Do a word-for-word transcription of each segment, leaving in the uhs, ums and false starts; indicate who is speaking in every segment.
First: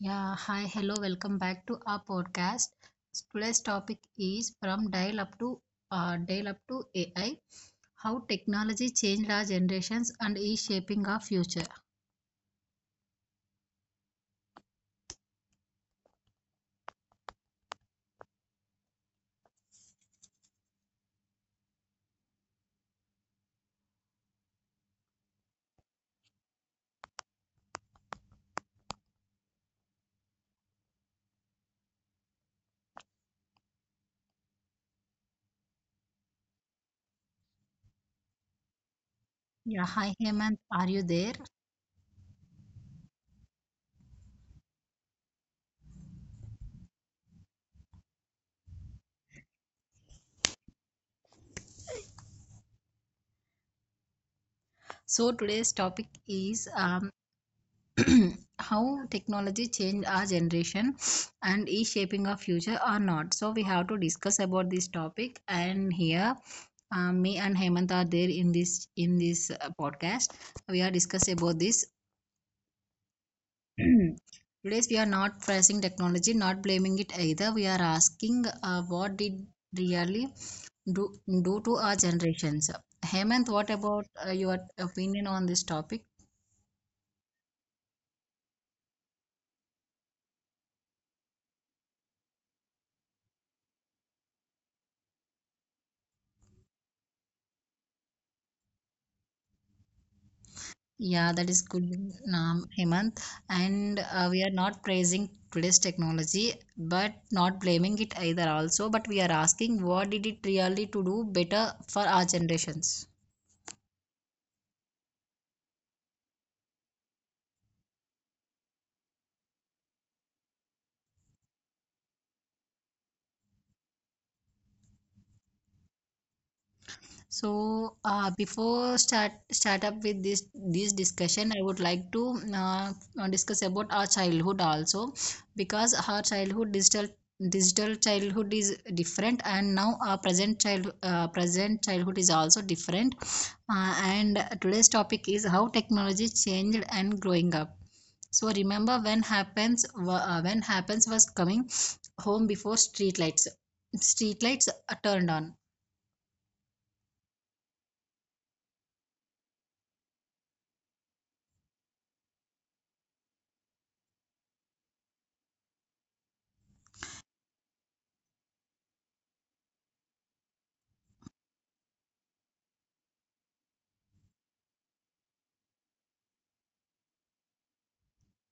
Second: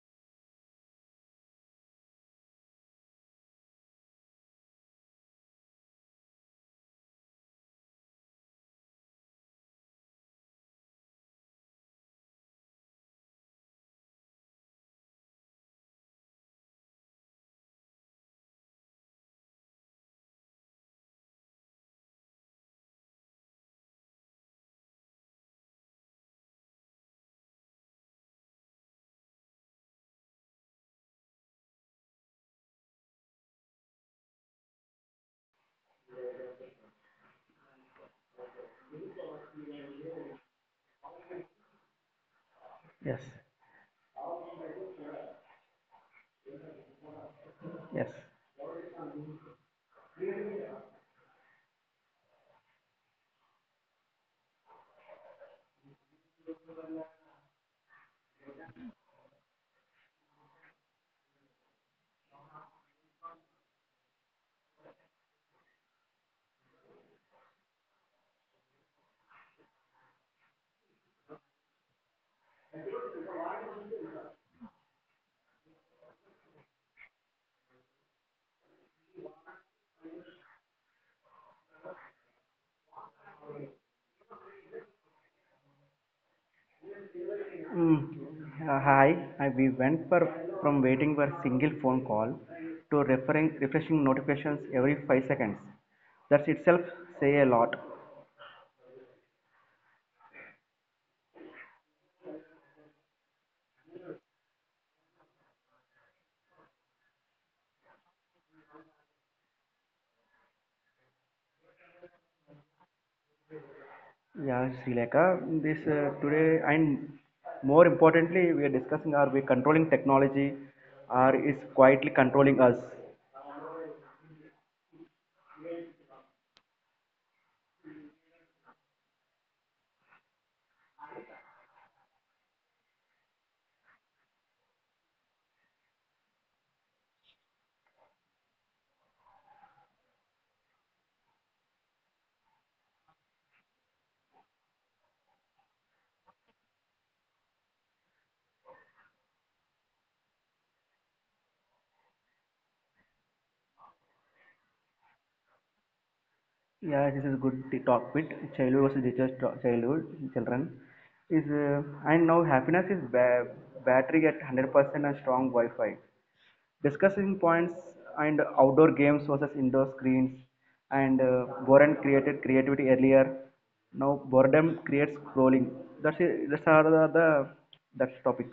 Speaker 1: Yeah, hi, hello, welcome back to our podcast. Today's topic is from dial up to uh, dial up to A I, how technology changed our generations and is shaping our future. Yeah, hi Hemant, are you there?
Speaker 2: Yes, yes.
Speaker 1: So today's topic is um, how technology changed our generation and is shaping our future or not. So we have to discuss about this topic and here uh, me and Hemant are there in this in this uh, podcast. We are discussing about this Today's we are not praising technology, not blaming it either. We are asking uh, what did really do do to our generations. Hemant, what about uh, your opinion on this topic?
Speaker 2: Mm, uh, hi, I, we went for, from waiting for single phone call to referring, refreshing notifications every five seconds. That itself say a lot.
Speaker 1: Yeah, that is good, um, Hemant. And uh, we are not praising today's technology, but not blaming it either also. But we are asking what did it really to do better for our generations.
Speaker 2: Yeah, Sri Lanka, this uh, today and more importantly, we are discussing, are we controlling technology or is quietly controlling us.
Speaker 1: So uh, before start start up with this this discussion, I would like to uh, uh, discuss about our childhood also, because our childhood digital digital childhood is different, and now our present child uh, present childhood is also different. Uh, and today's topic is how technology changed and growing up. So remember when happens uh, when happens was coming home before street lights. Street lights uh, turned on.
Speaker 2: Yeah, this is a good t- topic. Childhood versus digital childhood children is uh, and now happiness is ba- battery at one hundred percent and strong Wi-Fi. Discussing points and outdoor games versus indoor screens and uh, boredom created creativity earlier. Now boredom creates scrolling. That's it. That's are the, the that's topic.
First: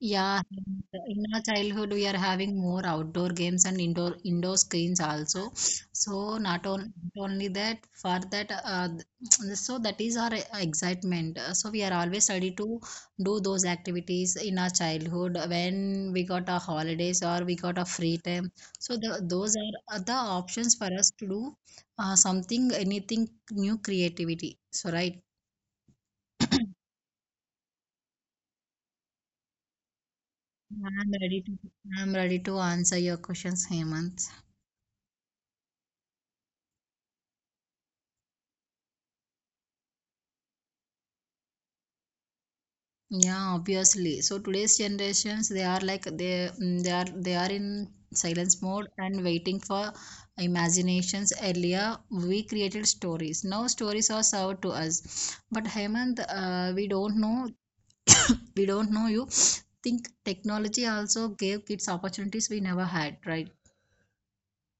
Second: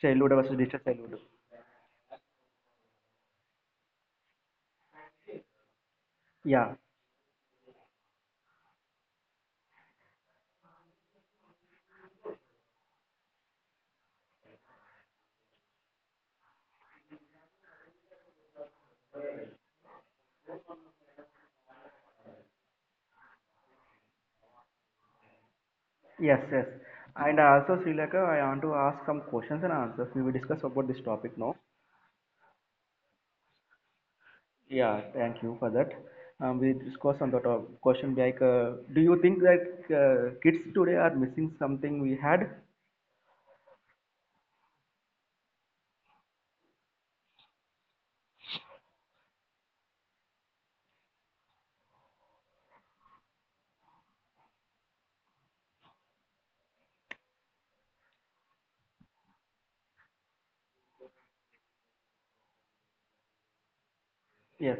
Speaker 2: Childhood
Speaker 1: Yeah,
Speaker 2: versus digital
Speaker 1: and
Speaker 2: childhood.
Speaker 1: in our childhood we are having more outdoor games and indoor indoor screens also. So not,
Speaker 2: Yeah.
Speaker 1: on, not only that, for that, uh, th- so that is our excitement. Uh, So we are always ready to do those activities in our childhood when we got our holidays or we got a free time. So the, those are uh, the options for us to do uh, something, anything new creativity. So right,
Speaker 2: Yes. Yes. And also, Sri Lanka, I want to ask some questions and answers. We will discuss about this
Speaker 1: I'm
Speaker 2: topic
Speaker 1: ready to
Speaker 2: now.
Speaker 1: I'm ready to answer your questions, Hemant.
Speaker 2: Yeah, thank you for that. Um, we discussed on the top question like, uh, do you think that uh, kids today are missing something we had?
Speaker 1: Yeah, obviously. So today's generations, they are like they mm, they are they are in silence mode and waiting for imaginations. Earlier we created stories, now stories are served to us. But Hemant, uh, we don't know we don't know you think technology also gave kids opportunities we never had, right?
Speaker 2: Yes,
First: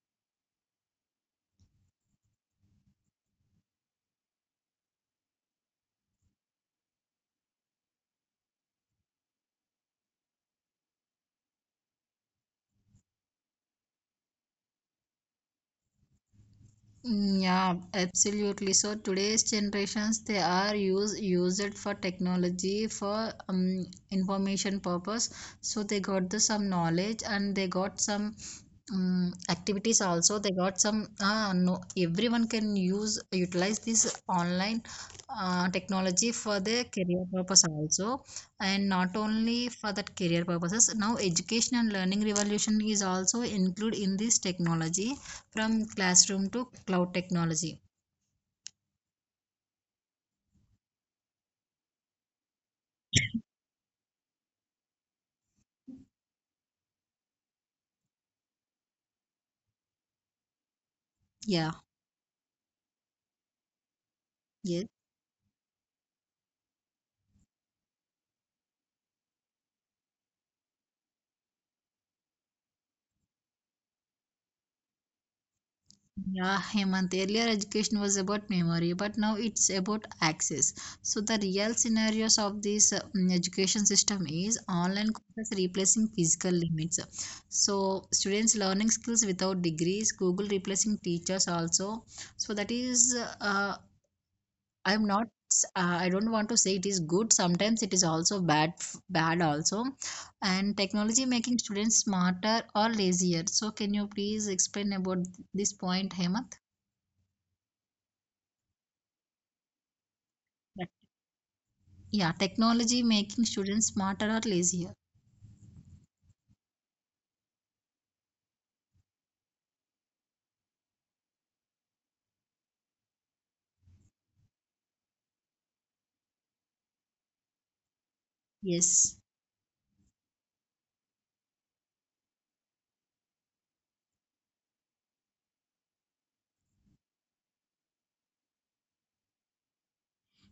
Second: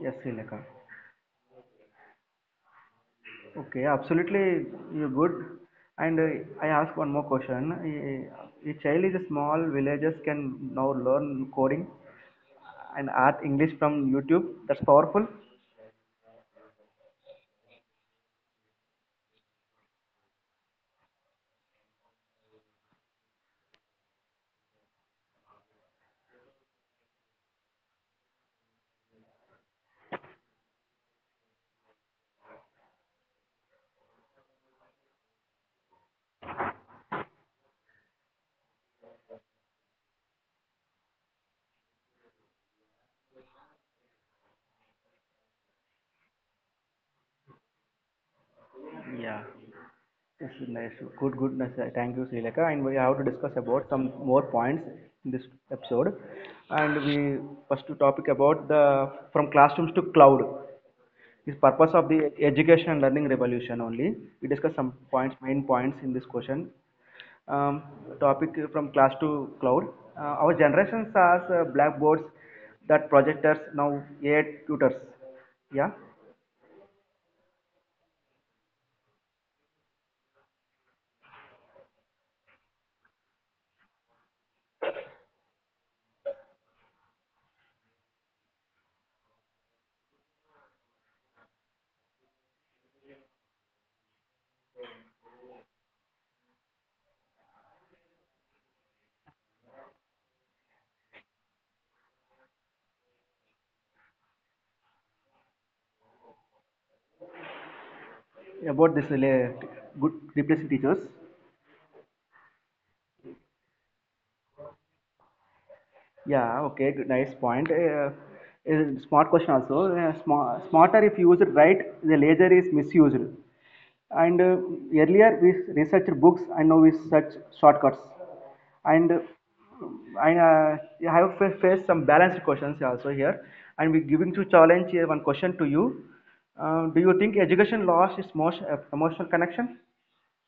Speaker 2: yes, Srileka. Okay, absolutely, you're good. And uh, I ask one more question. A, a child is a small villagers can now learn coding and art English from YouTube. That's powerful.
Speaker 1: Mm, yeah, absolutely. So today's generations, they are use used for technology for um, information purpose. So they got the some knowledge and they got some um, activities also. They got some uh, no everyone can use utilize this online uh, technology for their career purpose also, and not only for that career purposes. Now education and learning revolution is also include in this technology, from classroom to cloud technology.
Speaker 2: Yeah. Yes, nice. Good, good. Nice. Uh, Thank you, Sri Lanka. And we have to discuss about some more points in this episode. And we first to topic about the from classrooms to cloud. Is
Speaker 1: Yeah.
Speaker 2: purpose of the education and learning revolution only. We discuss
Speaker 1: Yes.
Speaker 2: some points, main points in this question. Um, Topic from class to cloud. Uh, our generation has uh, blackboards, that projectors, now A I tutors. Yeah.
Speaker 1: Yeah, Hemant. Earlier education was about memory, but now it's about access. So the real scenarios of this uh, mm, education system is online courses replacing physical limits. So students learning skills without degrees, Google replacing teachers also. So that is uh, I'm not s- uh, I don't want to say it is good, sometimes it is also bad f- bad also. And technology making students smarter or lazier, so can you please explain about this point, Hemant?
Speaker 2: About this, uh, good replacing teachers.
Speaker 1: Yeah, technology making students smarter or lazier.
Speaker 2: Yeah, okay, good, nice point. Uh, uh, smart question also. Uh, sma- smarter if used right, the laser is misused. And uh, earlier we researched books and now we search shortcuts. And
Speaker 1: Yes.
Speaker 2: uh, I, uh, I have fa- faced some balanced questions also here. And we're giving to challenge uh, one question to you. Uh, do you think education loss is most uh, emotional connection,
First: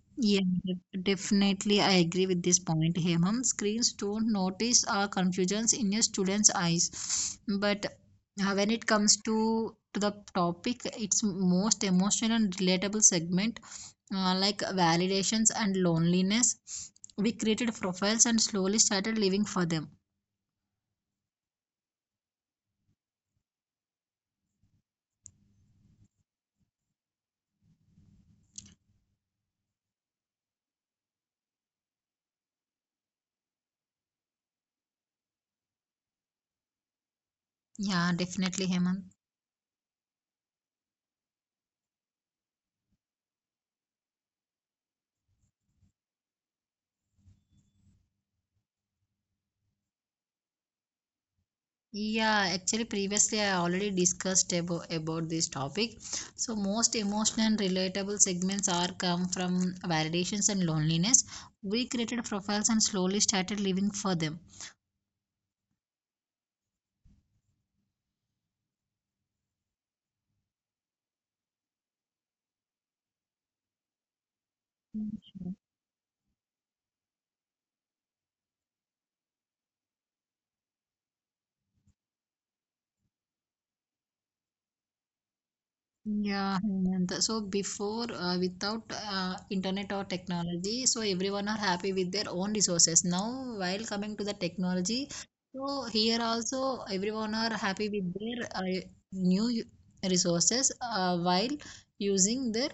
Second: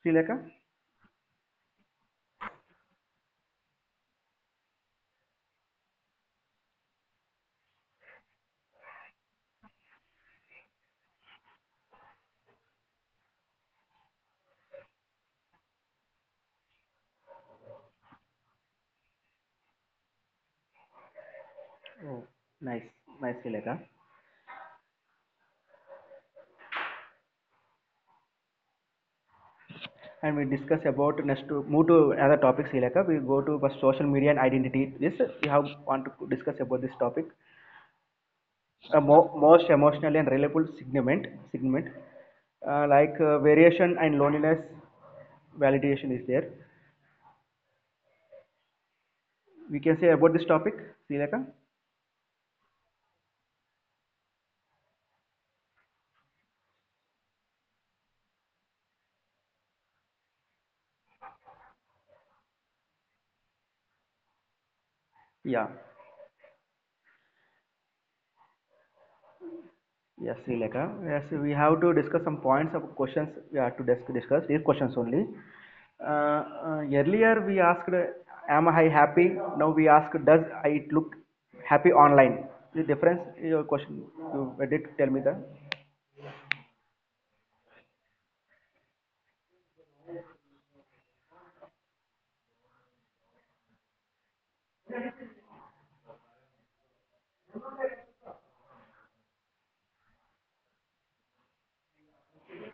Speaker 2: Srileka?
Speaker 1: Yeah, def- definitely. I agree with this point, Hemam. Screens don't notice our confusions in your students' eyes. But uh, when it comes to, to the topic, it's most emotional and relatable segment, uh, like validations and loneliness. We created profiles and slowly started living for them.
Speaker 2: Oh, nice, nice, Srileka. And we discuss about next to move to another topic Srilaka. We go to social media and identity this, we have want to discuss about this topic,
Speaker 1: Yeah, definitely,
Speaker 2: a
Speaker 1: Hemant.
Speaker 2: mo- most emotionally and reliable segment segment uh, like uh, variation and loneliness, validation is there, we can say about this topic Srilaka.
Speaker 1: Yeah, actually, previously I already discussed abo- about this topic. So, most emotional and relatable segments are come from validations and loneliness. We created profiles and slowly started living for them.
Speaker 2: Yeah. Yes, Srilekha. Yes, we have to discuss some points of questions we have to dis- discuss. These questions only. Uh, uh, earlier we asked, uh, "Am I happy?" Now we ask, "Does it look happy online?" The difference. Your question. You did tell me the.
Speaker 1: Yeah, Hemant. So before, uh, without uh, internet or technology, so everyone are happy with their own resources. Now, while coming to the technology, so here also everyone are happy with their uh, new u- resources uh, while using their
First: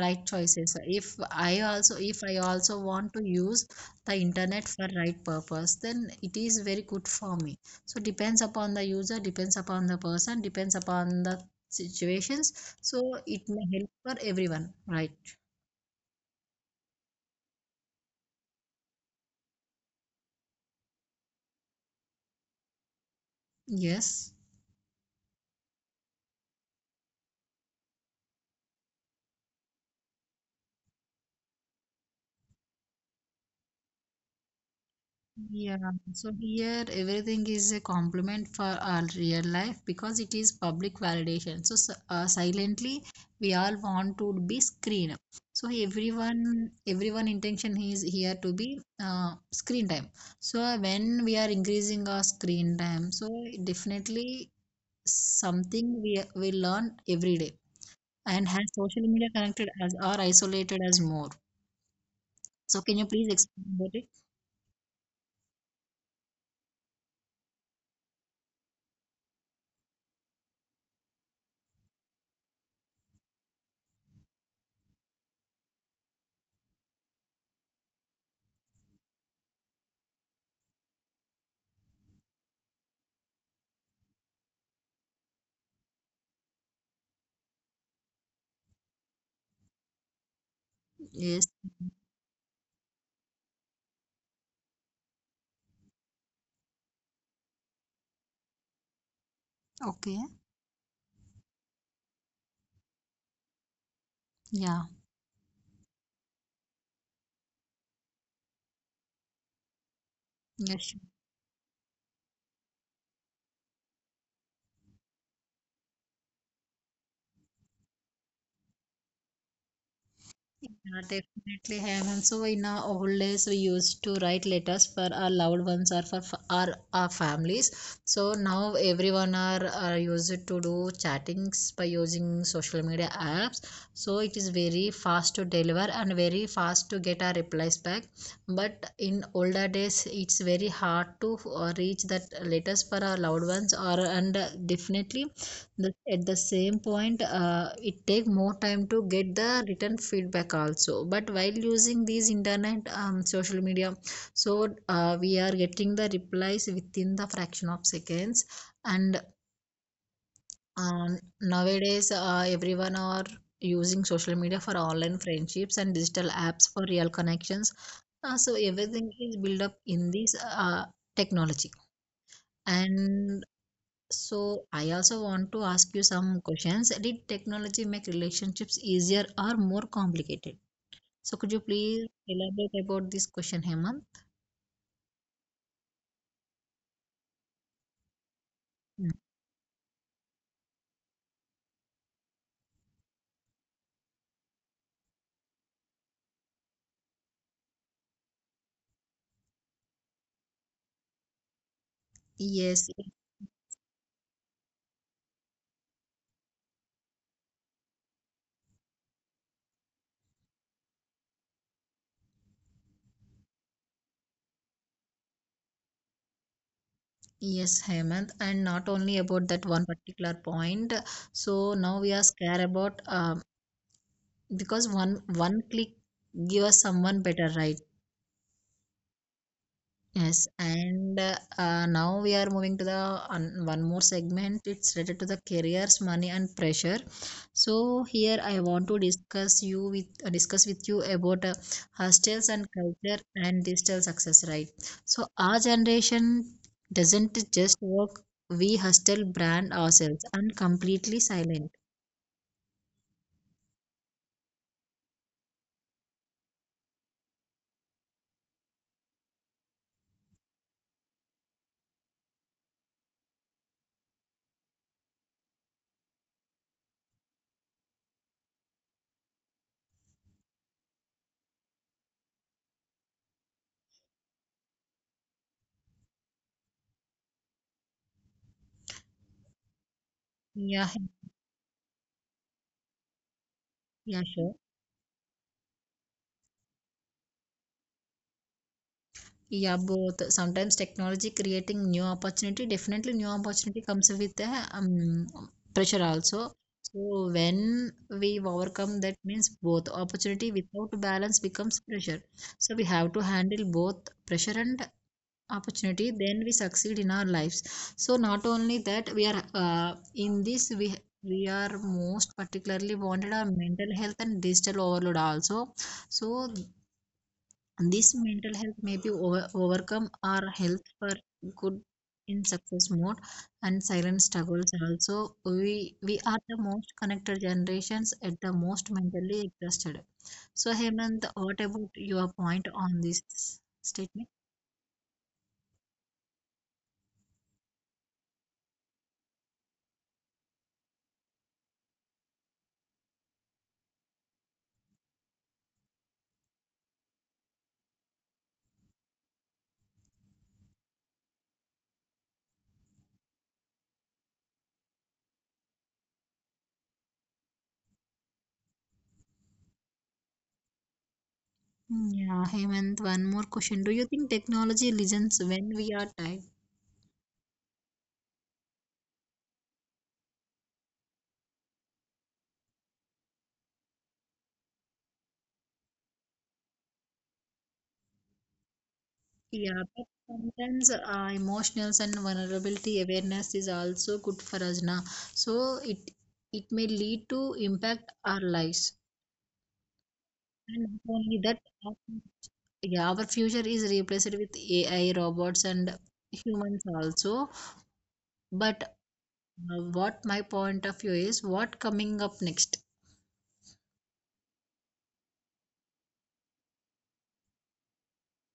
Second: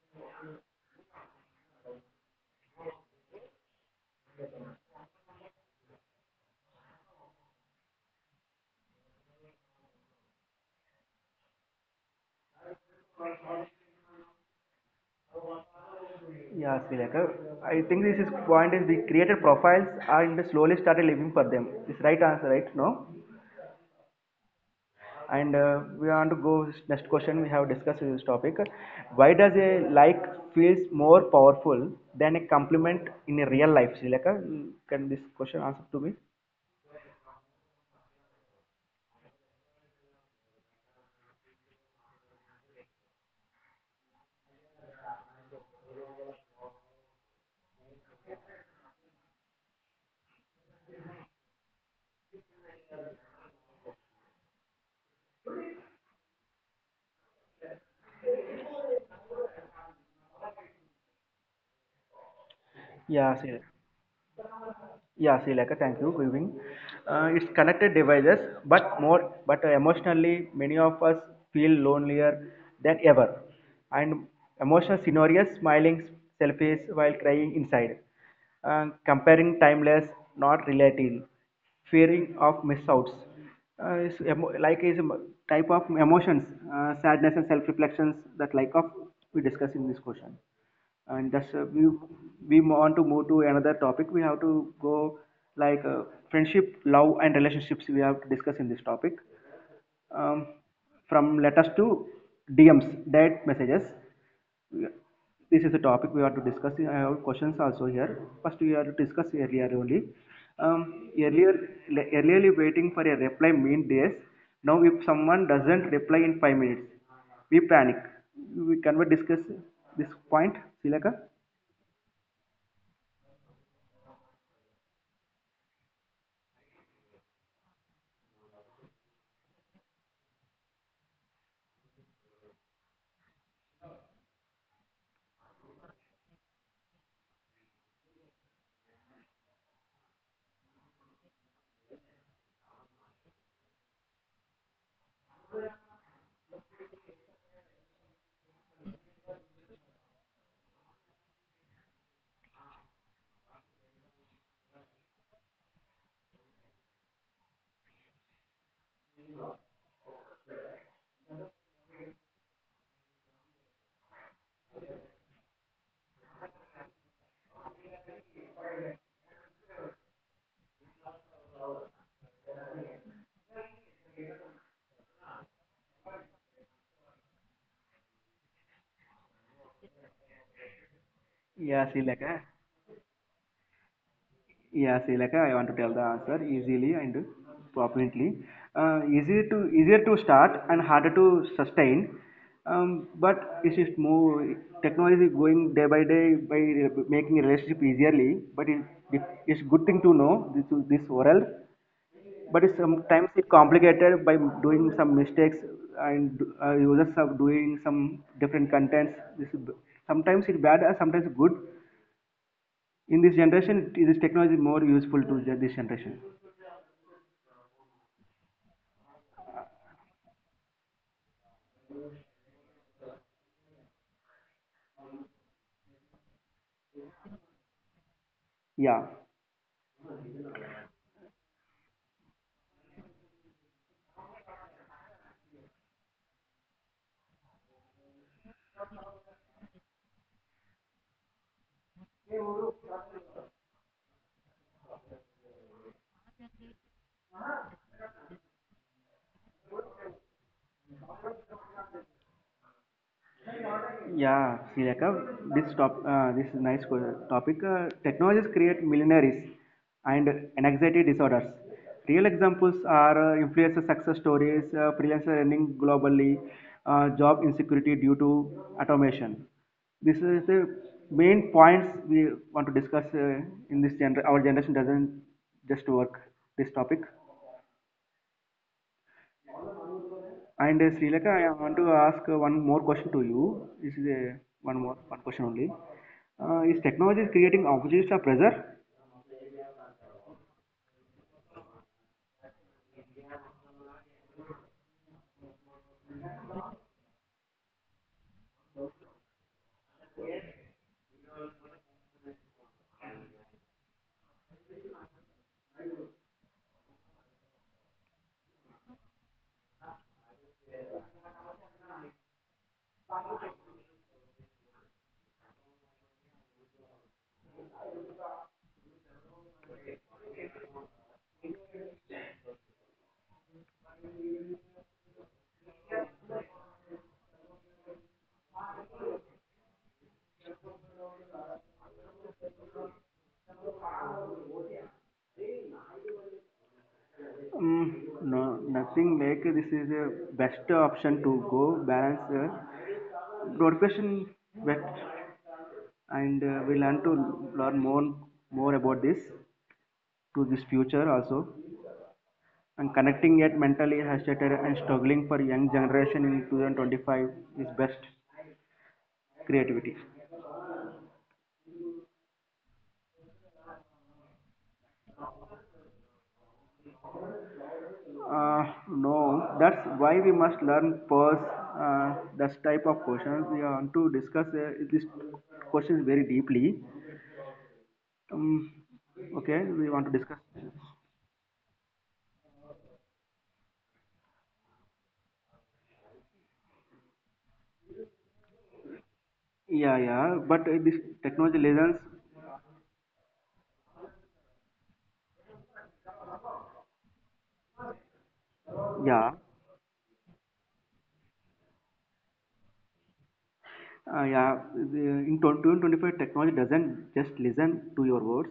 Speaker 1: right choices. If I also, if I also want to use the internet for right purpose, then it is very good for me. So depends upon the user, depends upon the person, depends upon the situations, so it may help for everyone, right?
Speaker 2: Yeah, Srilekha. I think this is point is we created profiles and slowly started living for them. It's right answer, right? No.
Speaker 1: Yes.
Speaker 2: And uh, we want to go next question. We have discussed this topic. Why does a like feels more powerful than a compliment in a real life? Sri Lanka? Can this question
Speaker 1: Yeah.
Speaker 2: answer to me?
Speaker 1: So here everything is a compliment for our real life because it is public validation. So s- uh, silently we all want to be screen. So everyone, everyone intention is here to be uh, screen time. So when we are increasing our screen time, so definitely something we we learn every day. And has social media connected as or isolated as more? So can you please
Speaker 2: Yeah, Sri
Speaker 1: explain about it?
Speaker 2: Yeah, Sri Lanka, thank you. Good evening. Uh, it's connected devices, but more, but emotionally, many of us feel lonelier than ever. And emotional scenarios, smiling selfies while crying inside, uh, comparing timeless, not relating, fearing of miss outs. Uh, is emo- like is a m- type of emotions, uh, sadness and self reflections that like of we discuss in this question, and
Speaker 1: Yes.
Speaker 2: that's uh, we we want to move to another topic, we have to go like uh, friendship, love and relationships, we have to discuss in this topic.
Speaker 1: Okay.
Speaker 2: um, from letters to D Ms, direct messages,
Speaker 1: Yeah.
Speaker 2: this is the topic we have to discuss. I have questions also here. First we have to discuss earlier only.
Speaker 1: Yeah,
Speaker 2: um,
Speaker 1: sure.
Speaker 2: Earlier, le- earlierly waiting for a reply mean days. Now if someone doesn't reply in five minutes, we panic. We can we discuss this point,
Speaker 1: Yeah,
Speaker 2: Silaka.
Speaker 1: definitely have. And so in our old days, we used to write letters for our loved ones or for f- our our families. So now everyone are, are used to do chattings by using social media apps. So it is very fast to deliver and very fast to get our replies back. But in older days, it's very hard to uh, reach that letters for our loved ones. Or and uh, definitely the, at the same point uh, it take more time to get the written feedback also. But while using these internet um, social media, so uh, we are getting the replies within the fraction of seconds. And um, nowadays uh, everyone are using social media for online friendships and digital apps for real connections. uh, so everything is built up in this uh, technology. And so I also want to ask you some questions. Did technology make relationships easier or more complicated? So could you
Speaker 2: Yeah,
Speaker 1: please
Speaker 2: Silaka.
Speaker 1: elaborate about this question, Hemant?
Speaker 2: Yeah, Silaka, I want to tell the answer easily and properly. Uh,
Speaker 1: Mm.
Speaker 2: easier to easier to start and harder to sustain. Um, but it is more, technology is going day by day by re- making relationship easierly. But it, it, it's good thing to know this this world. But it's
Speaker 1: Yes,
Speaker 2: sometimes it's complicated by doing some mistakes, and uh, users are doing some different contents. This is, b- sometimes it's bad, and sometimes good. In this generation this technology is more useful to this generation.
Speaker 1: yes, Hemant, and not only about that one particular point. So now we are scared about um, because one one click gives someone better, right?
Speaker 2: Yeah.
Speaker 1: Yes, and uh, uh, now we are moving to the un- one more segment. It's related to the careers, money, and pressure. So here I want to discuss you with uh, discuss with you about uh, hostels and culture and digital success. Right. So our generation doesn't just work. We hostel brand ourselves and completely silent.
Speaker 2: Yeah, see like uh, this top uh, this is nice topic. Uh, technologies create millionaires and anxiety disorders. Real examples are uh, influencer success stories, uh, freelancer earning globally, uh, job insecurity due to automation. This is the main points we want to discuss. Uh, in this gener- our generation doesn't just work, this topic. And
Speaker 1: Yeah.
Speaker 2: uh, Sri Lanka, I want to ask uh, one more question to you. This is
Speaker 1: Yeah.
Speaker 2: a,
Speaker 1: Sure.
Speaker 2: one more one question only. Uh, is technology creating opportunities or pressure?
Speaker 1: Yeah, both. Sometimes technology creating new opportunity. Definitely, new opportunity comes with a um, pressure also. So when we overcome, that means both opportunity without balance becomes pressure. So we have to handle both pressure and opportunity. Then we succeed in our lives. So not only that, we are uh, in this we we are most particularly wanted our mental health and digital overload also. So this mental health may be over, overcome our health for good in success mode. And silent struggles also, we we are the most connected generations at the most mentally exhausted. So Hemant, what about your point on this statement?
Speaker 2: Um, no, nothing like this is a best option to go balance uh, notification, but. And uh, we learn to learn more more about this to this future also, and connecting yet mentally hesitated and struggling for young generation in twenty twenty-five is best creativity.
Speaker 1: Yeah Hemant, one more question: do you think technology listens when we are tired?
Speaker 2: Uh, no, that's why we must learn first uh, that type of questions. We want to discuss uh, this questions very deeply. Um, okay,
Speaker 1: Yeah,
Speaker 2: we
Speaker 1: but
Speaker 2: want to discuss.
Speaker 1: sometimes uh, emotionals and vulnerability awareness is also good for us now. So it it may lead to impact our lives.
Speaker 2: Yeah, yeah, but uh,
Speaker 1: And
Speaker 2: this
Speaker 1: not only that,
Speaker 2: technology
Speaker 1: our-
Speaker 2: lessons.
Speaker 1: yeah, our future is replaced with A I robots and humans also. But
Speaker 2: Yeah,
Speaker 1: uh, what my point of view is, what coming up next?
Speaker 2: uh, yeah. the- In twenty twenty-five, technology doesn't just listen to your words.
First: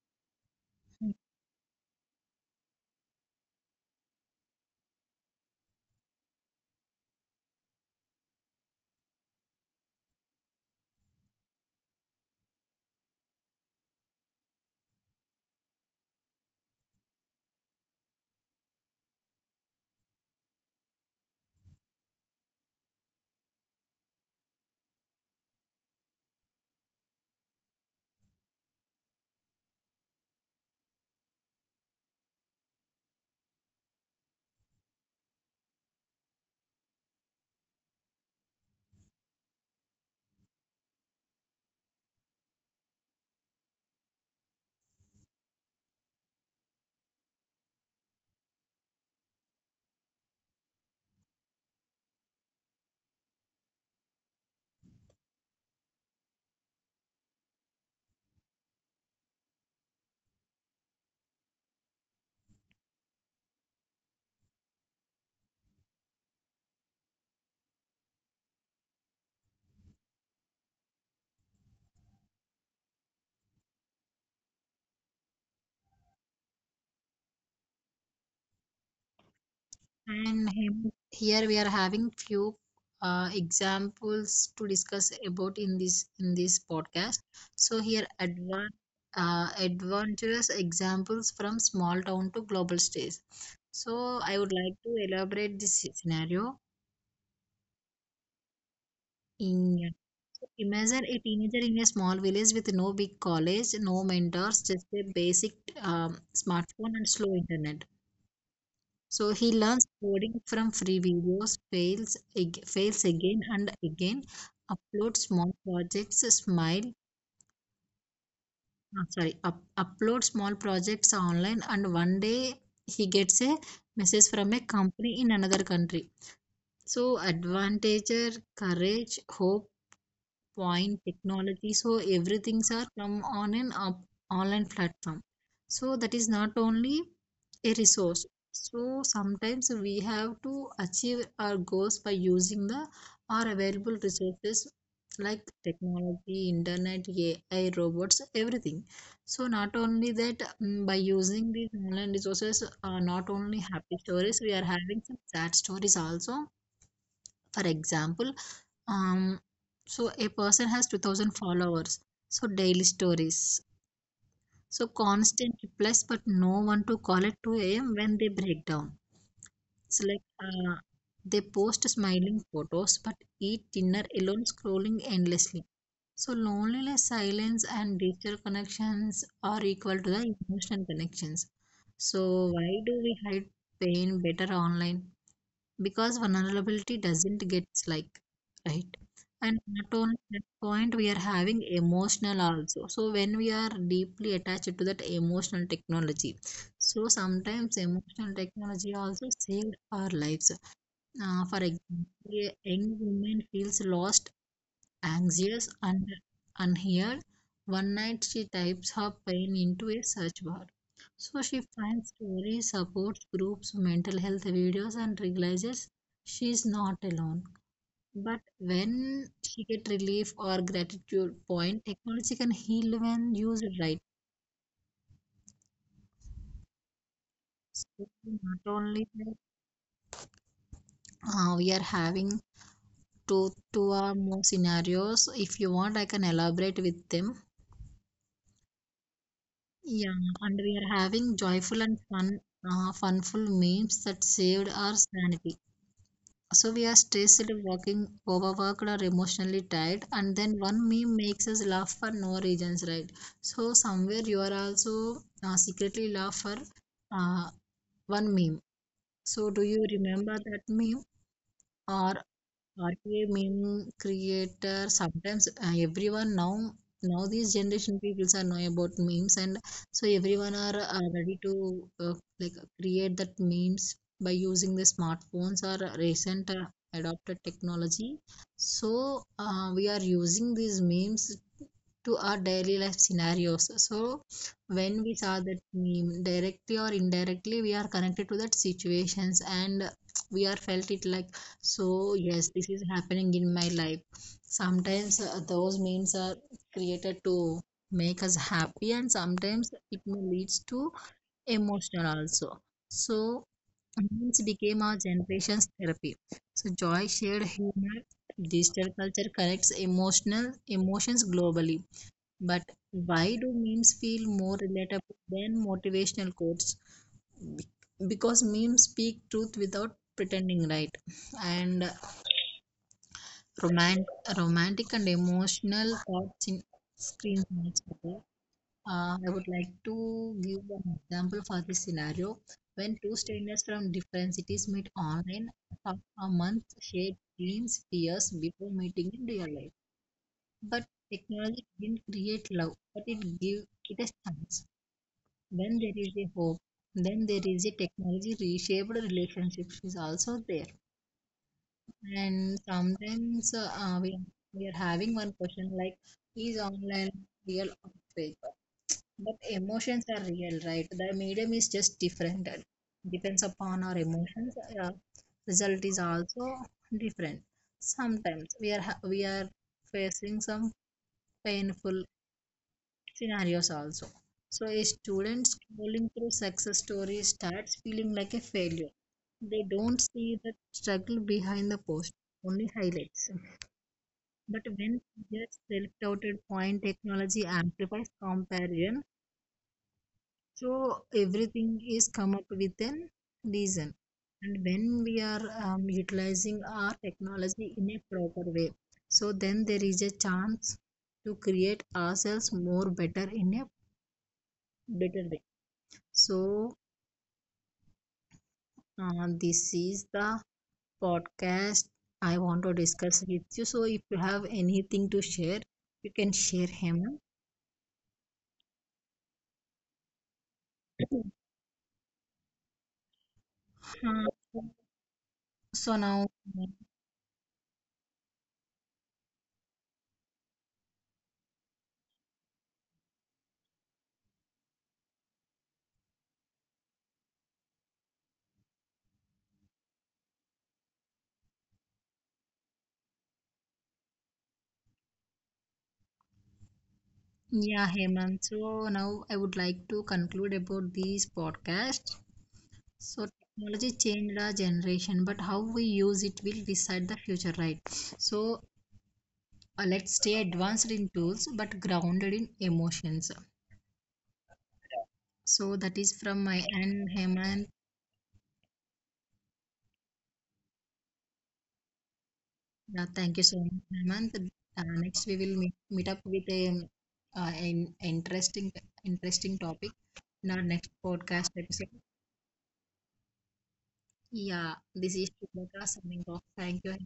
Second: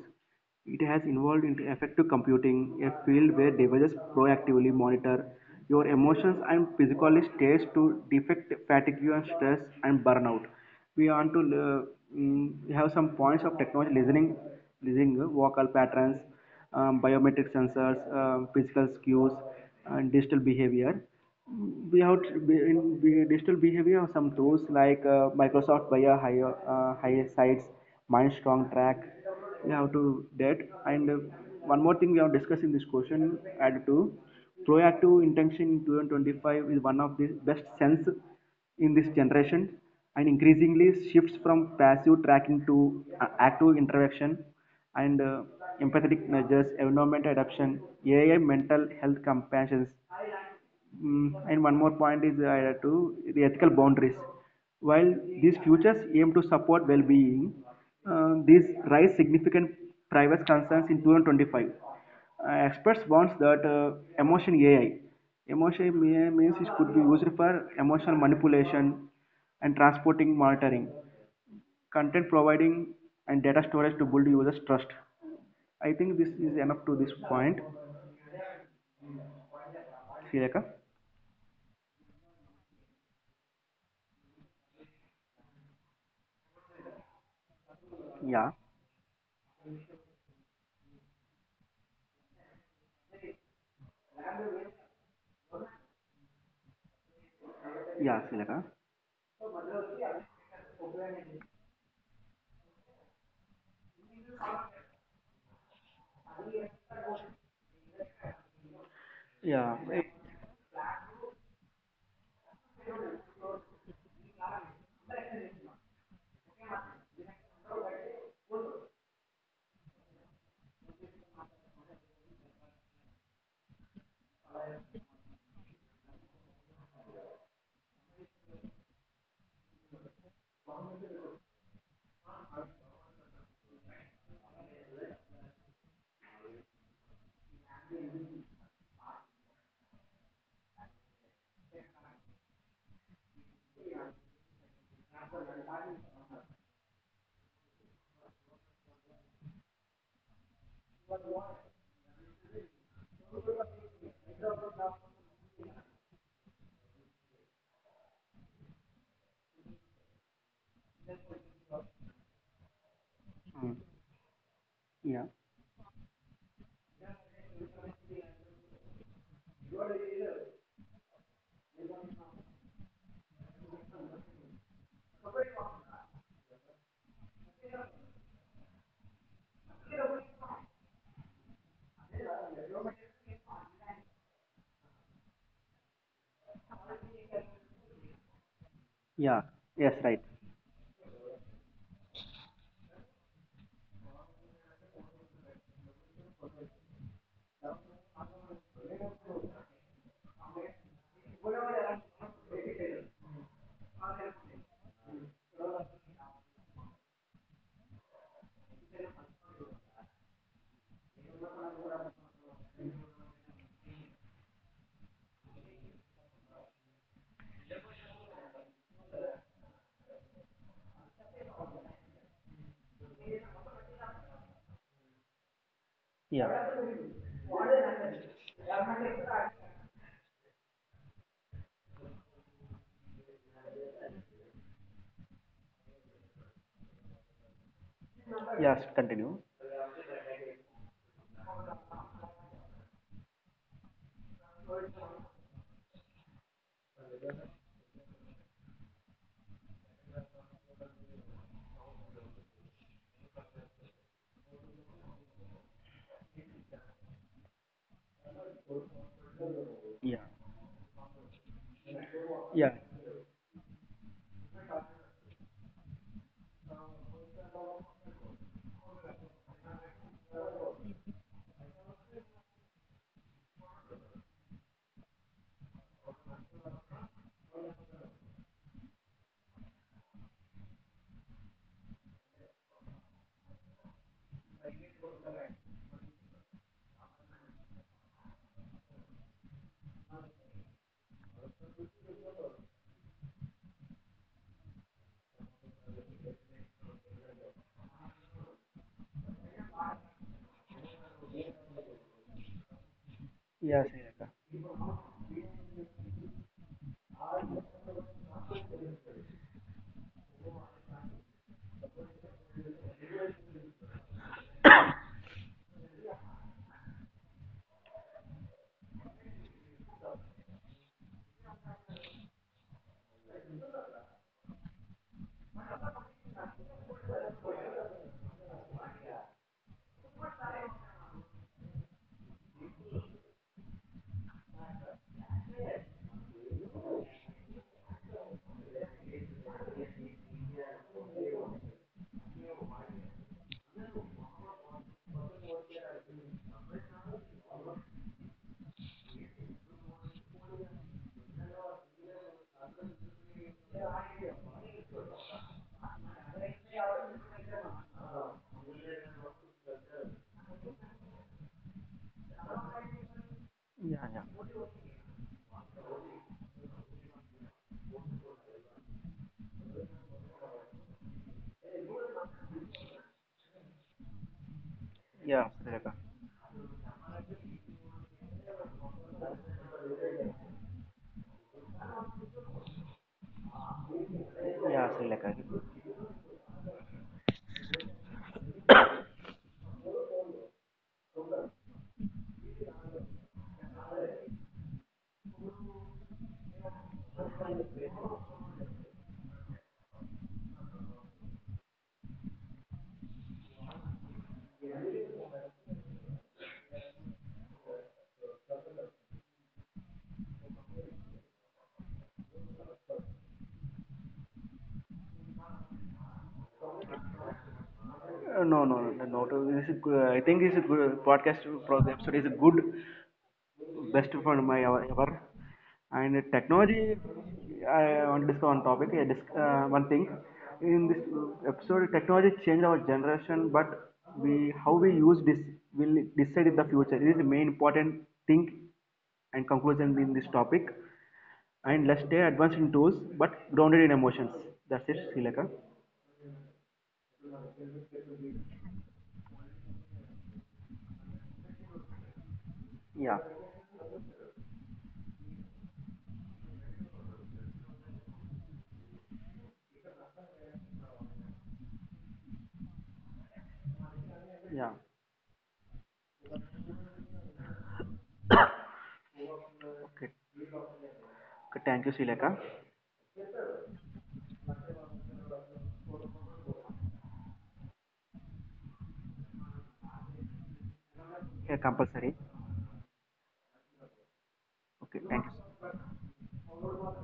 Speaker 2: It has evolved into effective computing, a field where devices proactively monitor your emotions and physical states to detect fatigue and stress and burnout. We want to uh, mm, have some points of technology listening, listening uh, vocal patterns, um, biometric sensors, um, physical cues, and digital behavior. We have t- in digital behavior some tools like uh, Microsoft via higher uh, higher sites, MindStrong Track. We have to that. And uh, one more thing we have discussed in this question, add to proactive intention in two thousand twenty-five is one of the best sense in this generation, and increasingly shifts from passive tracking to uh, active interaction, and uh, empathetic measures, environment adaptation, A I mental health compassions. Mm, and one more point is uh, to the ethical boundaries. While these futures aim to support well-being, uh, these raise significant privacy concerns in two thousand twenty-five. Uh, experts warns that uh, emotion A I, emotion A I means it could be used for emotional manipulation and transporting monitoring, content providing, and data storage to build users' trust. I think this is enough to this point.
Speaker 1: And
Speaker 2: Sileka?
Speaker 1: him- here we are having few uh, examples to discuss about in this in this podcast. So here
Speaker 2: Yeah.
Speaker 1: advan uh, adventurous examples from small town to global stage. So I would like to elaborate this scenario
Speaker 2: Yeah, Sileka.
Speaker 1: in. Imagine a teenager in a small village with no big college, no mentors, just a basic um, smartphone and slow internet. So he
Speaker 2: Yeah.
Speaker 1: learns coding from free videos, fails, ag- fails again and again, upload small projects, smile, uh, sorry, up, upload small projects online, and one day he gets a message from a company in another country. So advantager, courage, hope, point technology. So everything's are come on an up, online platform. So that is not only a resource. So sometimes we have to achieve our goals by using the our available resources, like technology, internet, AI, robots, everything. So not only that, mm, by using these online resources, uh, not only happy stories, we are having some sad stories also. For example, um, so a person has two thousand followers, so daily stories,
Speaker 2: Mm.
Speaker 1: so
Speaker 2: Yeah.
Speaker 1: constant replies, but no one to call at two a m when they break down. So, like, uh, they post smiling photos, but eat dinner alone, scrolling endlessly. So, loneliness, silence, and digital connections are equal to the emotional connections. So, why do we hide pain better online? Because vulnerability doesn't get like, right.
Speaker 2: Yeah.
Speaker 1: And not
Speaker 2: Yes,
Speaker 1: only
Speaker 2: right.
Speaker 1: that point, we are having emotional also. So when we are deeply attached to that emotional technology, so sometimes emotional technology also saves our lives. uh, for example, a young woman feels lost. Anxious and unheard, one night she types her pain into a search bar. So she finds stories, support groups, mental health videos, and realizes she's not alone. But when she get relief or gratitude point, technology can heal when used right.
Speaker 2: Yeah.
Speaker 1: So not only that, uh, we are having two two or more scenarios. If you want, I can elaborate with them.
Speaker 2: Yes, continue.
Speaker 1: Yeah, and we are having joyful and fun, uh, funful memes that saved our sanity. So we are stressed, working, overworked, or emotionally tired, and then one meme makes us laugh for no reasons, right? So somewhere you are also uh, secretly laugh for uh, one meme. So do you
Speaker 2: Yeah.
Speaker 1: remember that meme, or
Speaker 2: Yeah.
Speaker 1: R T A meme creator? Sometimes uh, everyone now, now these generation peoples are know about memes. And so everyone are uh, ready to uh, like create that memes by using the smartphones or recent uh, adopted technology. So uh, we are using these memes to our daily life scenarios. So when we saw that meme directly or indirectly, we are connected to that situations, and we are felt it like, so, yes, this is happening in my life. Sometimes uh, those memes are created to make us happy, and sometimes it may leads to emotional also. So,
Speaker 2: Yeah, Sri Lanka.
Speaker 1: memes became our generation's therapy. So, Joy shared humor. Digital culture connects emotional emotions globally. But why do memes feel more relatable than motivational quotes? Be- Because memes speak truth without pretending, right? And Romant- romantic and emotional thoughts in screen management. Uh, I would like to give an example for this scenario. When two strangers from different cities meet online for a month, share dreams, fears before meeting in real life. But technology didn't create love, but it gave it a chance. When there is a hope, then there is a technology reshaped relationships is also there. And sometimes uh, we, we are having one question like, is online real or fake? But emotions are real, right? The medium is just different. It depends upon our
Speaker 2: Yeah,
Speaker 1: emotions. Uh, result is also different. Sometimes we are ha we are facing some painful scenarios also. So a student
Speaker 2: yeah. Yeah, Sri
Speaker 1: scrolling through success stories starts feeling like a failure. They don't see the struggle behind the post, only highlights. But
Speaker 2: Yeah,
Speaker 1: when
Speaker 2: Sri Lanka.
Speaker 1: just self-doubted point technology amplifies comparison, so everything is come up with an reason. And when we are um, utilizing our technology in a proper way, so then there is a chance to create ourselves more better in a better way. So uh, this is the podcast I want to discuss with you. So if you have anything to share, you can share, him.
Speaker 2: Uh, no, no, no, no. no, It's a good, I think this a good podcast pro- episode is a good, best for
Speaker 1: Uh,
Speaker 2: my ever. ever.
Speaker 1: So
Speaker 2: And
Speaker 1: now,
Speaker 2: technology, I want to discuss one topic. I dis- uh, one thing in this episode, technology changed our generation, but we how we use this will decide in the future. It is the main important thing and conclusion in this topic. And let's stay advanced in tools, but grounded in emotions. That's it, Sileka.
Speaker 1: yeah, Hemant. So now I would like to conclude about this podcast.
Speaker 2: Yeah,
Speaker 1: So technology changed our generation, but how we use it will decide the future, right? So uh, let's stay advanced in tools, but grounded in emotions.
Speaker 2: yeah.
Speaker 1: So that is from my end, Hemant.
Speaker 2: Okay. Okay, thank you, Srilekha.
Speaker 1: Yeah, thank you so much, Hemant. Uh, next, we will meet, meet up with a uh, an interesting interesting topic in our next podcast
Speaker 2: Yeah,
Speaker 1: episode.
Speaker 2: compulsory.
Speaker 1: Yeah,
Speaker 2: Okay,
Speaker 1: this
Speaker 2: thank
Speaker 1: is
Speaker 2: you.
Speaker 1: Shubhra signing off. Thank you.